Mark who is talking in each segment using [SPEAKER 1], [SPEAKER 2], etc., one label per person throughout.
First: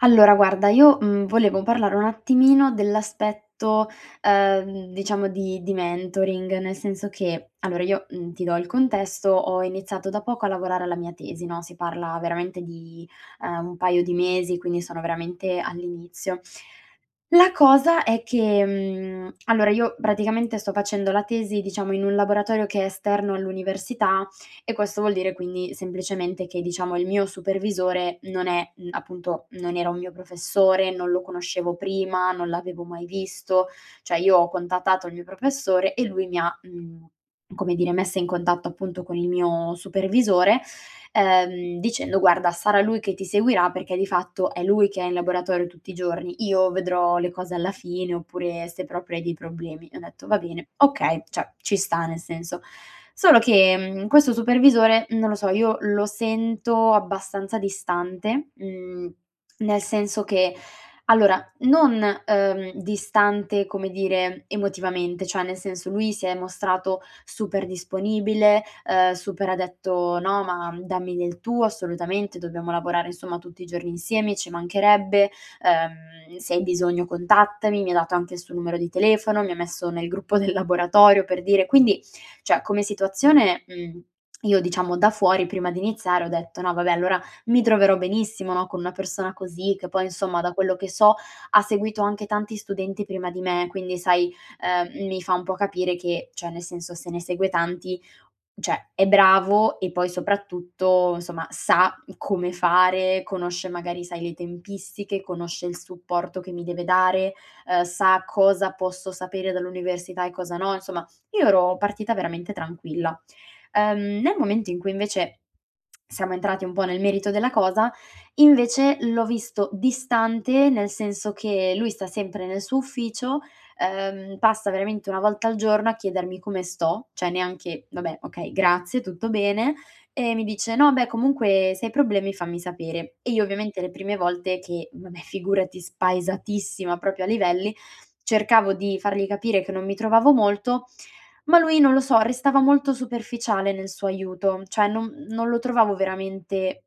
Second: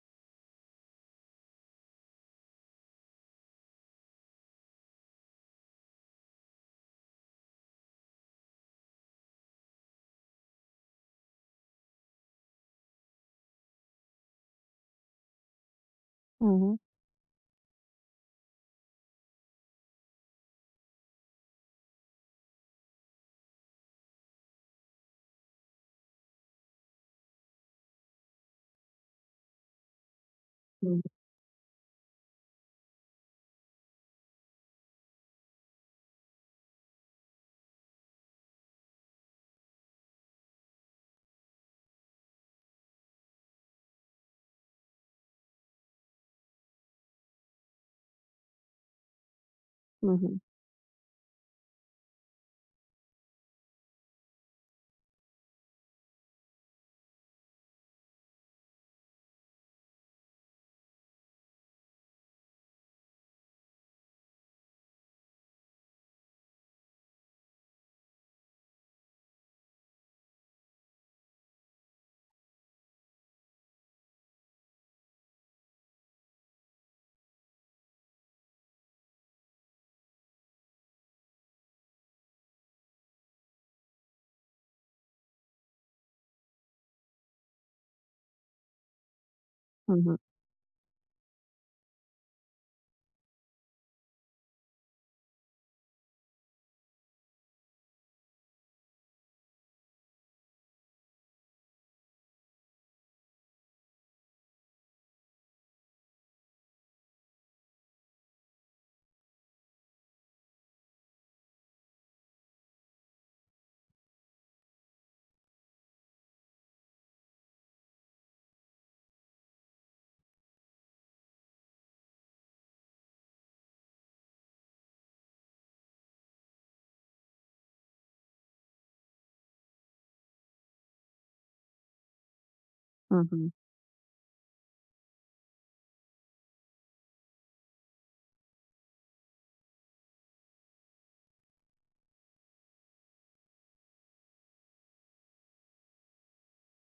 [SPEAKER 1] Allora guarda, io, volevo parlare un attimino dell'aspetto, diciamo di mentoring, nel senso che allora io, ti do il contesto, ho iniziato da poco a lavorare alla mia tesi, no, si parla veramente di, un paio di mesi, quindi sono veramente all'inizio.
[SPEAKER 2] Mh-mh,
[SPEAKER 1] La cosa è che, allora io praticamente sto facendo la tesi, diciamo, in un laboratorio che è esterno all'università e questo vuol dire quindi semplicemente che, diciamo, il mio supervisore non è appunto non era un mio professore, non
[SPEAKER 2] mh,
[SPEAKER 1] lo conoscevo prima, non l'avevo mai visto, cioè io ho contattato il mio professore e lui mi ha, come dire, messa in contatto appunto con il mio supervisore dicendo: "Guarda, sarà lui che ti seguirà perché di fatto è lui che è in laboratorio tutti i giorni, io vedrò le cose alla fine oppure se proprio hai dei problemi". E ho detto:
[SPEAKER 2] mh-mh,
[SPEAKER 1] "Va bene, okay", cioè ci sta nel senso. Solo che, questo supervisore, non lo so, io lo sento abbastanza distante, nel senso che allora, non, distante come dire emotivamente, cioè nel senso lui si è mostrato super disponibile, super ha detto: "No, ma dammi del tuo assolutamente, dobbiamo lavorare insomma tutti i giorni insieme, ci mancherebbe, se hai bisogno contattami". Mi ha dato anche il suo numero di telefono, mi ha messo nel gruppo del laboratorio per dire quindi, cioè come situazione, io diciamo da fuori prima di iniziare ho detto: "No vabbè, allora mi troverò benissimo, no, con una persona così", che poi
[SPEAKER 2] mh-mh,
[SPEAKER 1] insomma da quello che so ha seguito anche tanti studenti prima di me, quindi sai mi fa un po' capire che, cioè nel senso se ne segue tanti, cioè è bravo e poi soprattutto insomma sa come fare, conosce magari sai le tempistiche, conosce il supporto che mi deve dare, sa cosa posso sapere dall'università e cosa no, insomma io ero partita veramente tranquilla. Nel momento in cui invece siamo entrati un po' nel merito della cosa, invece l'ho visto distante, nel senso che lui sta sempre nel suo ufficio, passa veramente una volta al giorno a chiedermi come sto, cioè neanche vabbè, okay, grazie, tutto bene, e mi dice: "No, beh, comunque se hai problemi fammi sapere". E io
[SPEAKER 2] mh-mh,
[SPEAKER 1] ovviamente le prime volte che, vabbè, figurati, spaesatissima proprio a livelli, cercavo di fargli capire che non mi trovavo molto, ma lui non lo so, restava molto superficiale nel suo aiuto, cioè non lo trovavo veramente,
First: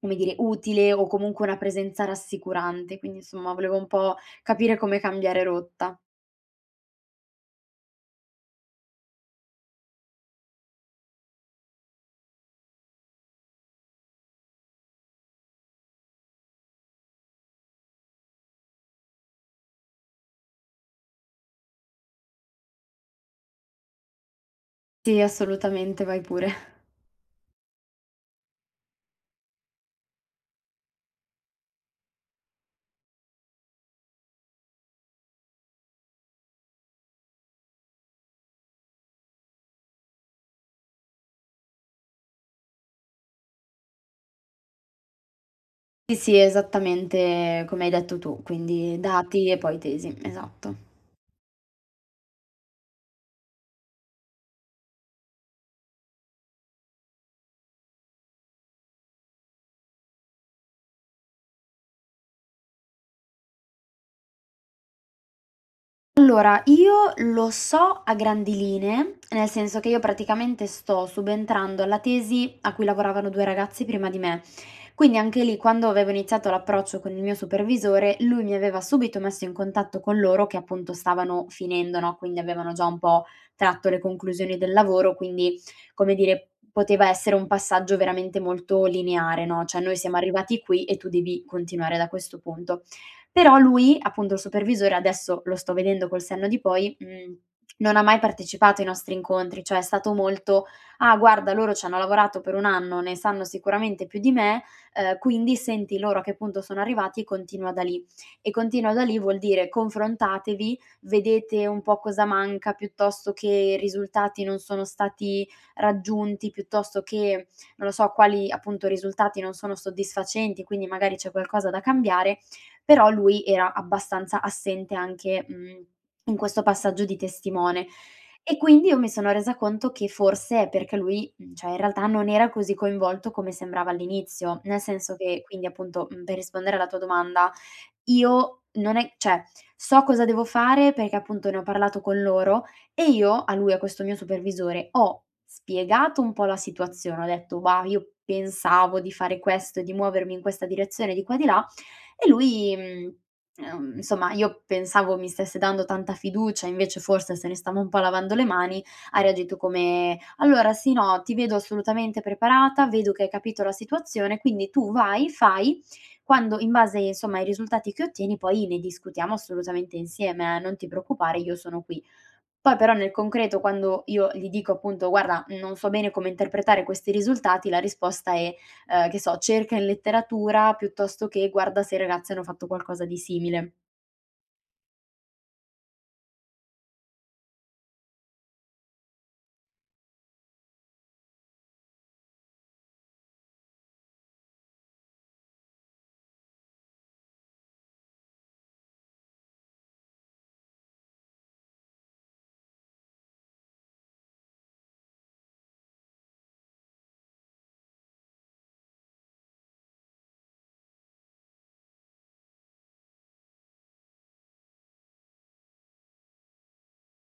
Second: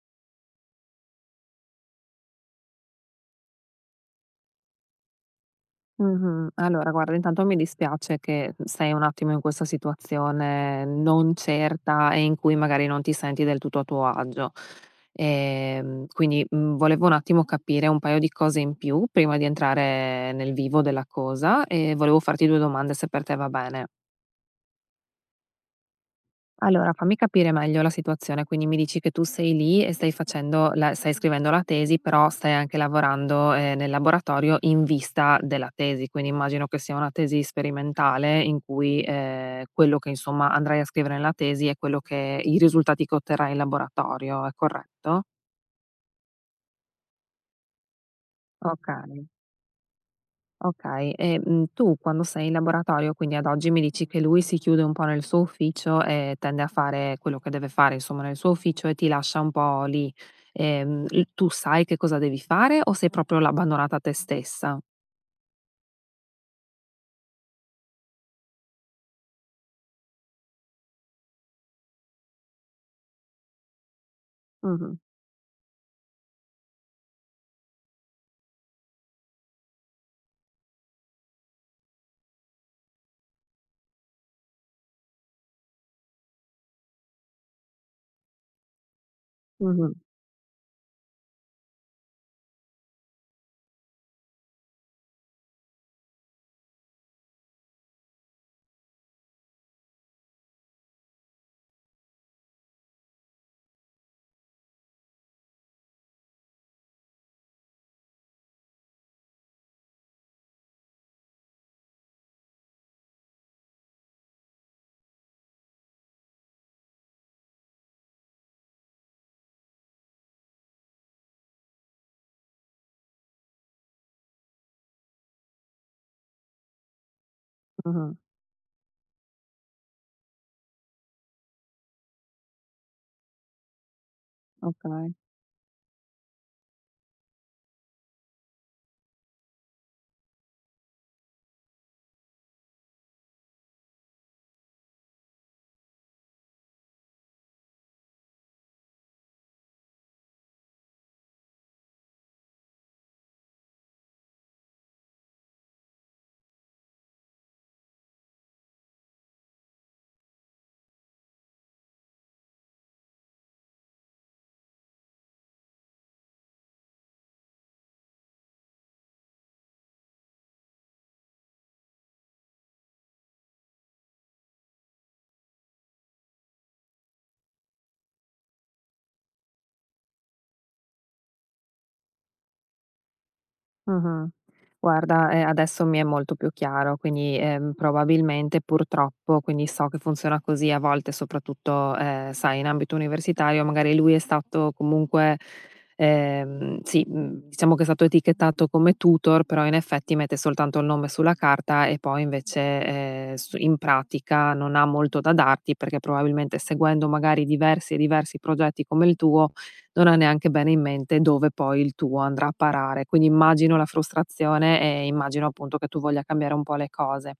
[SPEAKER 1] come dire, utile o comunque una presenza rassicurante, quindi insomma volevo un po' capire come cambiare rotta.
[SPEAKER 2] mh-mh. Allora guarda, intanto mi dispiace che sei un attimo in questa situazione non certa e in cui magari non ti senti del tutto a tuo agio. Quindi, volevo un attimo capire un paio di cose in più prima di entrare nel vivo della cosa e volevo farti 2 domande se per te va bene.
[SPEAKER 1] Sì, assolutamente, vai pure.
[SPEAKER 2] Allora, fammi capire meglio la situazione. Quindi mi dici che tu sei lì e stai facendo la stai scrivendo la tesi, però stai anche lavorando, nel laboratorio in vista della tesi, quindi immagino che sia una tesi sperimentale in cui, quello che insomma andrai a scrivere nella tesi è quello che i risultati che otterrai in laboratorio, è corretto?
[SPEAKER 1] Sì, sì, esattamente come hai detto tu, quindi
[SPEAKER 2] Okay.
[SPEAKER 1] dati e poi tesi, esatto.
[SPEAKER 2] Okay, e, tu quando sei in laboratorio, quindi ad oggi mi dici che lui si chiude un po' nel suo ufficio e tende a fare quello che deve fare, insomma, nel suo ufficio e ti lascia un po' lì. L tu sai che cosa devi fare o sei proprio l abbandonata a te stessa?
[SPEAKER 1] Allora, io lo so a grandi linee, nel senso che io praticamente sto subentrando alla tesi a cui lavoravano 2 ragazzi prima di me.
[SPEAKER 2] Mh-mh,
[SPEAKER 1] Quindi anche lì, quando avevo iniziato l'approccio con il mio supervisore, lui mi aveva subito messo in contatto con loro che appunto stavano finendo, no, quindi avevano già un po' tratto le conclusioni del lavoro, quindi, come dire, poteva essere un passaggio veramente molto lineare, no, cioè
[SPEAKER 2] mh-mh,
[SPEAKER 1] noi siamo arrivati qui e tu devi continuare da questo punto. Però lui, appunto il supervisore, adesso lo sto vedendo col senno di poi, non ha mai partecipato ai nostri incontri, cioè è stato molto: "Ah guarda loro ci hanno lavorato per 1 anno, ne sanno sicuramente più di me, quindi senti loro a che punto sono arrivati e continua da lì". E continua da lì vuol dire confrontatevi, vedete un po' cosa manca, piuttosto che i risultati non sono stati raggiunti, piuttosto che, non lo so, quali appunto risultati non sono soddisfacenti, quindi magari c'è qualcosa da cambiare però lui era abbastanza assente anche, in questo passaggio di testimone.
[SPEAKER 2] mh-mh,
[SPEAKER 1] E quindi io mi sono resa conto che forse è perché lui, cioè in realtà non era così coinvolto come sembrava all'inizio. Nel
[SPEAKER 2] okay.
[SPEAKER 1] senso che quindi appunto, per rispondere alla tua domanda, io non è cioè so cosa devo fare perché appunto ne ho parlato con loro e io a lui, a questo mio supervisore, ho spiegato un po' la situazione. Ho detto: "Bah, io pensavo di fare questo e di muovermi in questa direzione, di qua e di là, e lui, insomma io pensavo mi stesse dando tanta fiducia, invece forse se ne stava un po' lavando le mani, ha reagito come: "Allora sì, no, ti vedo assolutamente preparata, vedo che hai capito la situazione, quindi tu vai, fai, quando in base, insomma, ai risultati che ottieni poi ne discutiamo assolutamente insieme, non ti preoccupare, io sono qui". Poi però nel concreto quando io gli dico appunto: "Guarda, non so bene come interpretare questi risultati", la risposta è, che so: "Cerca in letteratura", piuttosto che: "Guarda se i ragazzi hanno fatto qualcosa di simile".
[SPEAKER 2] Mh-mh. Guarda, adesso mi è molto più chiaro, quindi, probabilmente purtroppo, quindi so che funziona così a volte, soprattutto, sai, in ambito universitario, magari lui è stato comunque sì, diciamo che è stato etichettato come tutor, però in effetti mette soltanto il nome sulla carta e poi invece, su in pratica non ha molto da darti, perché probabilmente seguendo magari diversi e diversi progetti come il tuo non ha neanche bene in mente dove poi il tuo andrà a parare. Quindi immagino la frustrazione e immagino appunto che tu voglia cambiare un po' le cose.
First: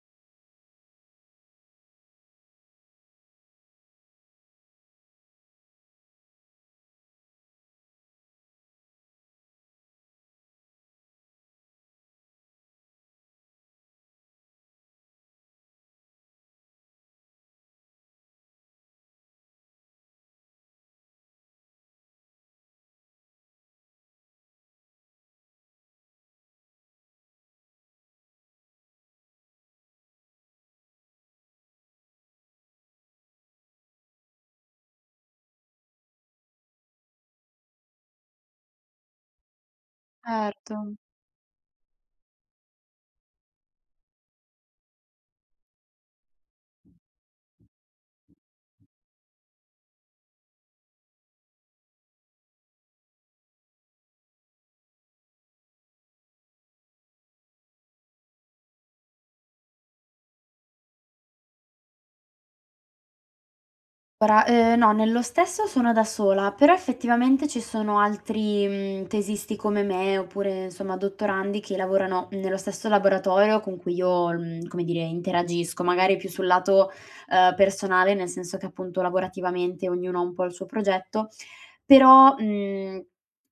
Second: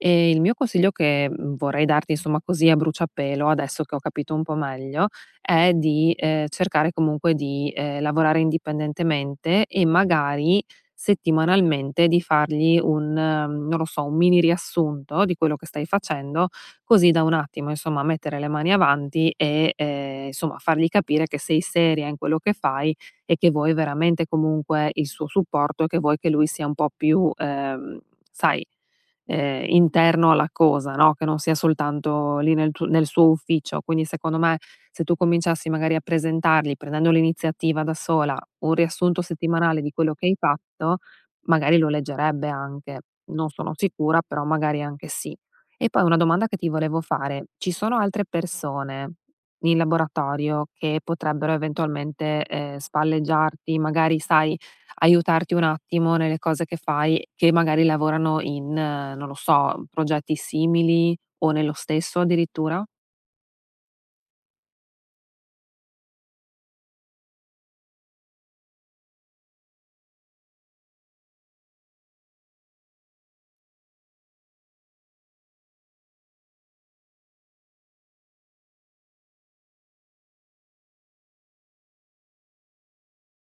[SPEAKER 2] E il mio consiglio che vorrei darti, insomma, così a bruciapelo, adesso che ho capito un po' meglio, è di cercare comunque di lavorare indipendentemente e magari settimanalmente di fargli un, non lo so, un mini riassunto di quello che stai facendo così da un attimo, insomma, mettere le mani avanti e, insomma, fargli capire che sei seria in quello che fai e che vuoi veramente comunque il suo supporto e che vuoi che lui sia un po' più, sai, interno alla cosa, no, che non sia soltanto lì nel suo ufficio. Quindi secondo me, se tu cominciassi magari a presentargli, prendendo l'iniziativa da sola, un riassunto settimanale di quello che hai
[SPEAKER 1] Certo.
[SPEAKER 2] fatto, magari lo leggerebbe anche. Non sono sicura, però magari anche sì. E poi una domanda che ti volevo fare: ci sono altre persone in laboratorio che potrebbero eventualmente, spalleggiarti, magari sai, aiutarti un attimo nelle cose che fai, che magari lavorano in, non lo so, progetti simili o nello stesso addirittura?
[SPEAKER 1] Ora, no, nello stesso sono da sola, però effettivamente ci sono altri, tesisti come me, oppure insomma dottorandi che lavorano nello stesso laboratorio con cui io, come dire, interagisco, magari più sul lato, personale, nel senso che appunto lavorativamente ognuno ha un po' il suo progetto. Però,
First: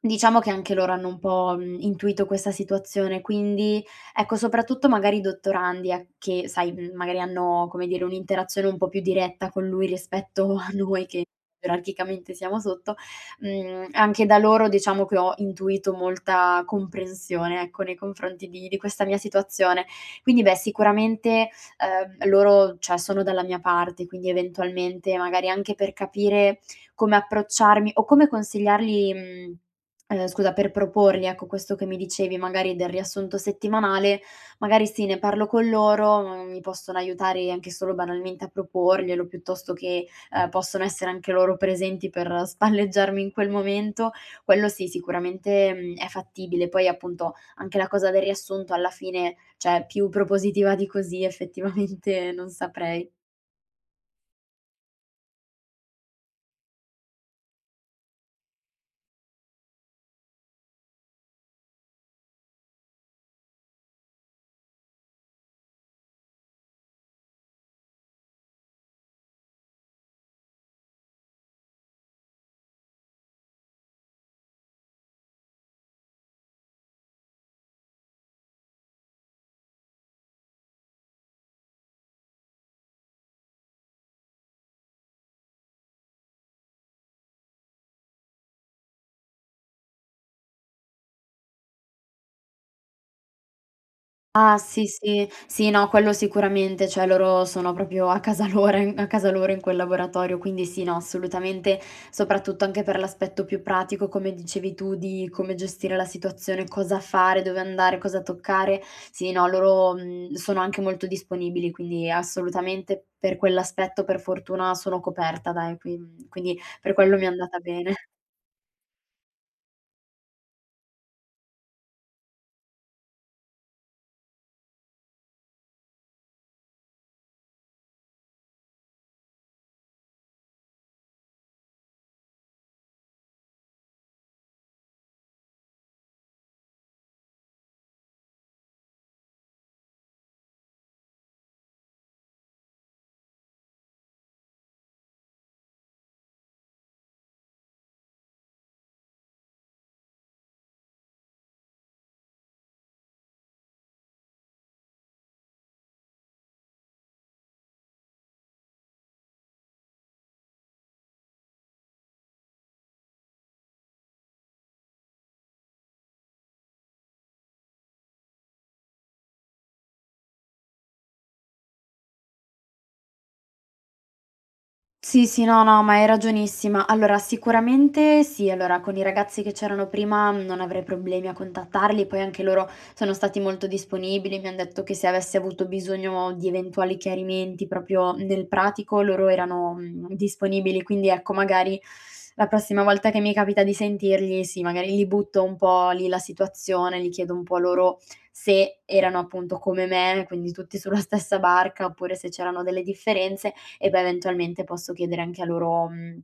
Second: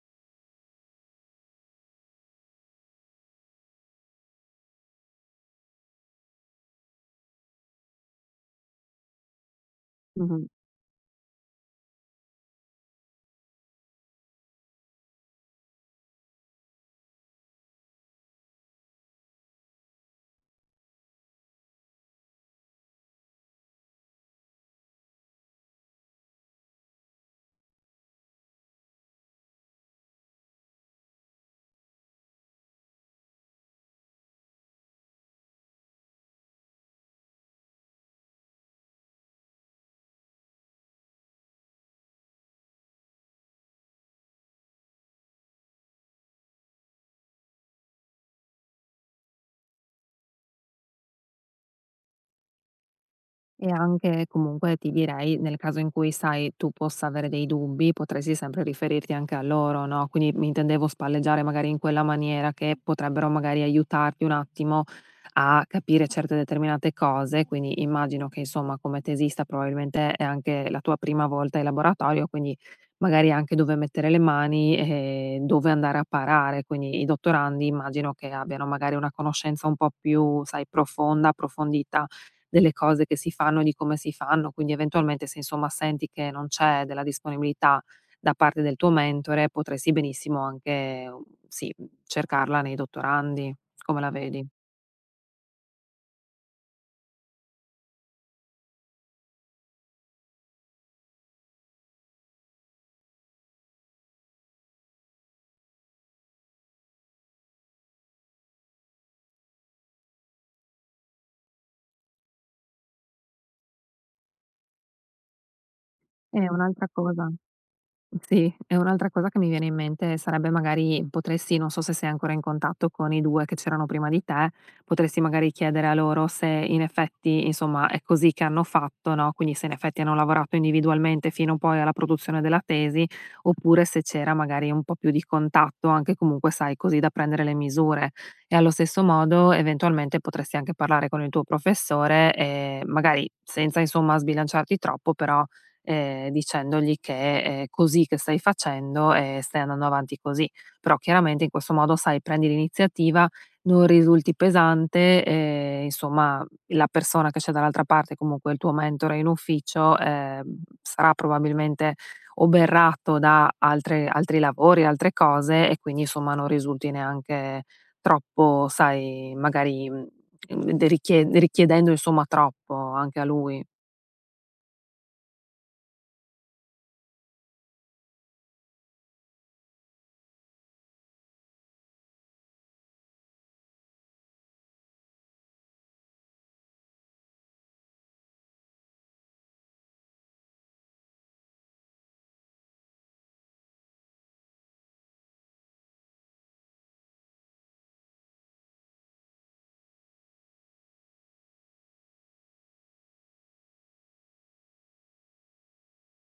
[SPEAKER 1] diciamo che anche loro hanno un po', intuito questa situazione, quindi ecco, soprattutto magari i dottorandi a che sai, magari hanno, come dire, un'interazione un po' più diretta con lui
[SPEAKER 2] Mh-mh.
[SPEAKER 1] rispetto a noi che gerarchicamente siamo sotto, anche da loro diciamo che ho intuito molta comprensione, ecco, nei confronti di questa mia situazione. Quindi beh, sicuramente, loro, cioè, sono dalla mia parte, quindi eventualmente magari anche per capire come approcciarmi o come consigliargli scusa, per proporgli, ecco, questo che mi dicevi magari del riassunto settimanale, magari sì, ne parlo con loro, mi possono aiutare anche solo banalmente a proporglielo, piuttosto che, possono essere anche loro presenti per spalleggiarmi in quel momento. Quello sì, sicuramente, è fattibile. Poi appunto anche la cosa del riassunto alla fine, cioè più propositiva di così effettivamente non saprei.
[SPEAKER 2] E anche comunque ti direi, nel caso in cui sai, tu possa avere dei dubbi, potresti sempre riferirti anche a loro, no, quindi mi intendevo spalleggiare magari in quella maniera che potrebbero magari aiutarti un attimo a capire certe determinate cose, quindi immagino che insomma come tesista probabilmente è anche la tua prima volta in laboratorio, quindi magari anche dove mettere le mani e dove andare a parare, quindi i dottorandi immagino che abbiano magari una conoscenza un po' più, sai, profonda, approfondita delle cose che si fanno e di come si fanno, quindi eventualmente se insomma senti che non c'è della disponibilità da parte del tuo mentore, potresti benissimo anche, sì, cercarla nei dottorandi. Come la vedi?
[SPEAKER 1] Ah sì, sì. Sì, no, quello sicuramente, cioè loro sono proprio a casa loro in quel laboratorio, quindi sì, no, assolutamente, soprattutto anche per l'aspetto più pratico, come dicevi tu, di come gestire la situazione, cosa fare, dove andare, cosa toccare. Sì, no, loro, sono anche molto disponibili, quindi assolutamente per quell'aspetto per fortuna sono coperta dai, qui
[SPEAKER 2] È
[SPEAKER 1] quindi
[SPEAKER 2] un'altra
[SPEAKER 1] per quello mi è
[SPEAKER 2] cosa.
[SPEAKER 1] andata bene.
[SPEAKER 2] Sì, e un'altra cosa che mi viene in mente sarebbe magari potresti non so se sei ancora in contatto con i 2 che c'erano prima di te, potresti magari chiedere a loro se in effetti, insomma, è così che hanno fatto, no, quindi se in effetti hanno lavorato individualmente fino poi alla produzione della tesi, oppure se c'era magari un po' più di contatto, anche comunque, sai, così da prendere le misure. E allo stesso modo, eventualmente, potresti anche parlare con il tuo professore e magari senza, insomma, sbilanciarti troppo, però dicendogli che è così che stai facendo e stai andando avanti così. Però chiaramente in questo modo, sai, prendi l'iniziativa, non risulti pesante e insomma la persona che c'è dall'altra parte, comunque il tuo mentore in ufficio, sarà probabilmente oberrato da altre altri lavori, altre cose e quindi insomma non risulti neanche troppo, sai, magari, de richie richiedendo insomma troppo anche a lui.
[SPEAKER 1] Sì, sì, no, no, ma hai ragionissima. Allora, sicuramente sì, allora con i ragazzi che c'erano prima non avrei problemi a contattarli, poi anche loro sono stati molto disponibili, mi hanno detto che se avessi avuto bisogno di eventuali chiarimenti proprio nel pratico, loro erano disponibili, quindi ecco, magari la prossima volta che mi capita di sentirli, sì, magari li butto un po' lì la situazione, li chiedo un po' loro se erano appunto come me, quindi tutti sulla stessa barca, oppure se c'erano delle differenze e poi eventualmente posso chiedere anche a loro,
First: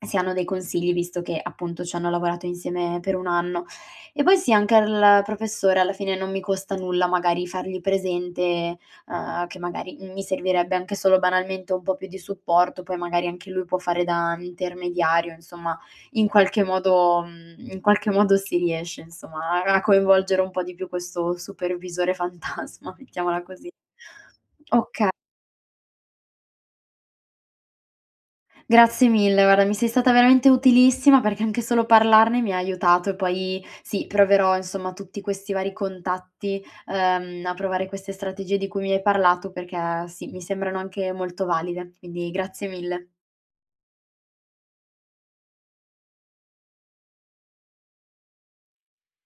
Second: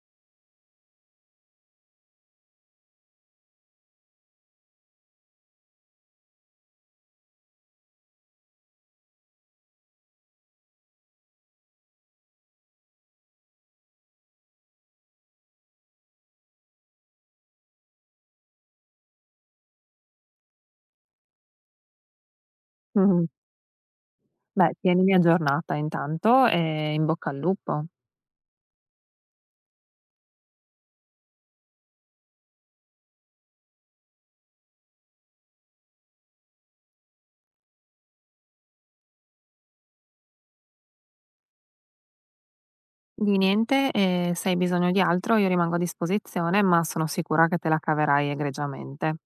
[SPEAKER 1] se hanno dei consigli, visto che appunto ci hanno lavorato insieme per 1 anno. E poi sì, anche al professore alla fine non mi costa nulla magari fargli presente, che magari mi servirebbe anche solo banalmente un po' più di supporto, poi magari anche lui può fare da intermediario, insomma in qualche modo in qualche modo si riesce insomma a a coinvolgere un po' di più questo supervisore fantasma,
[SPEAKER 2] Mh-mh.
[SPEAKER 1] mettiamola così.
[SPEAKER 2] Beh,
[SPEAKER 1] Oka
[SPEAKER 2] tienimi aggiornata intanto e in bocca al lupo.
[SPEAKER 1] Grazie mille, guarda, mi sei stata veramente utilissima perché anche solo parlarne mi ha aiutato e poi sì, proverò insomma tutti questi vari contatti, a provare queste strategie di cui mi hai parlato perché sì, mi sembrano anche molto valide, quindi grazie mille.
[SPEAKER 2] Di niente, e se hai bisogno di altro io rimango a disposizione, ma sono sicura che te la caverai egregiamente.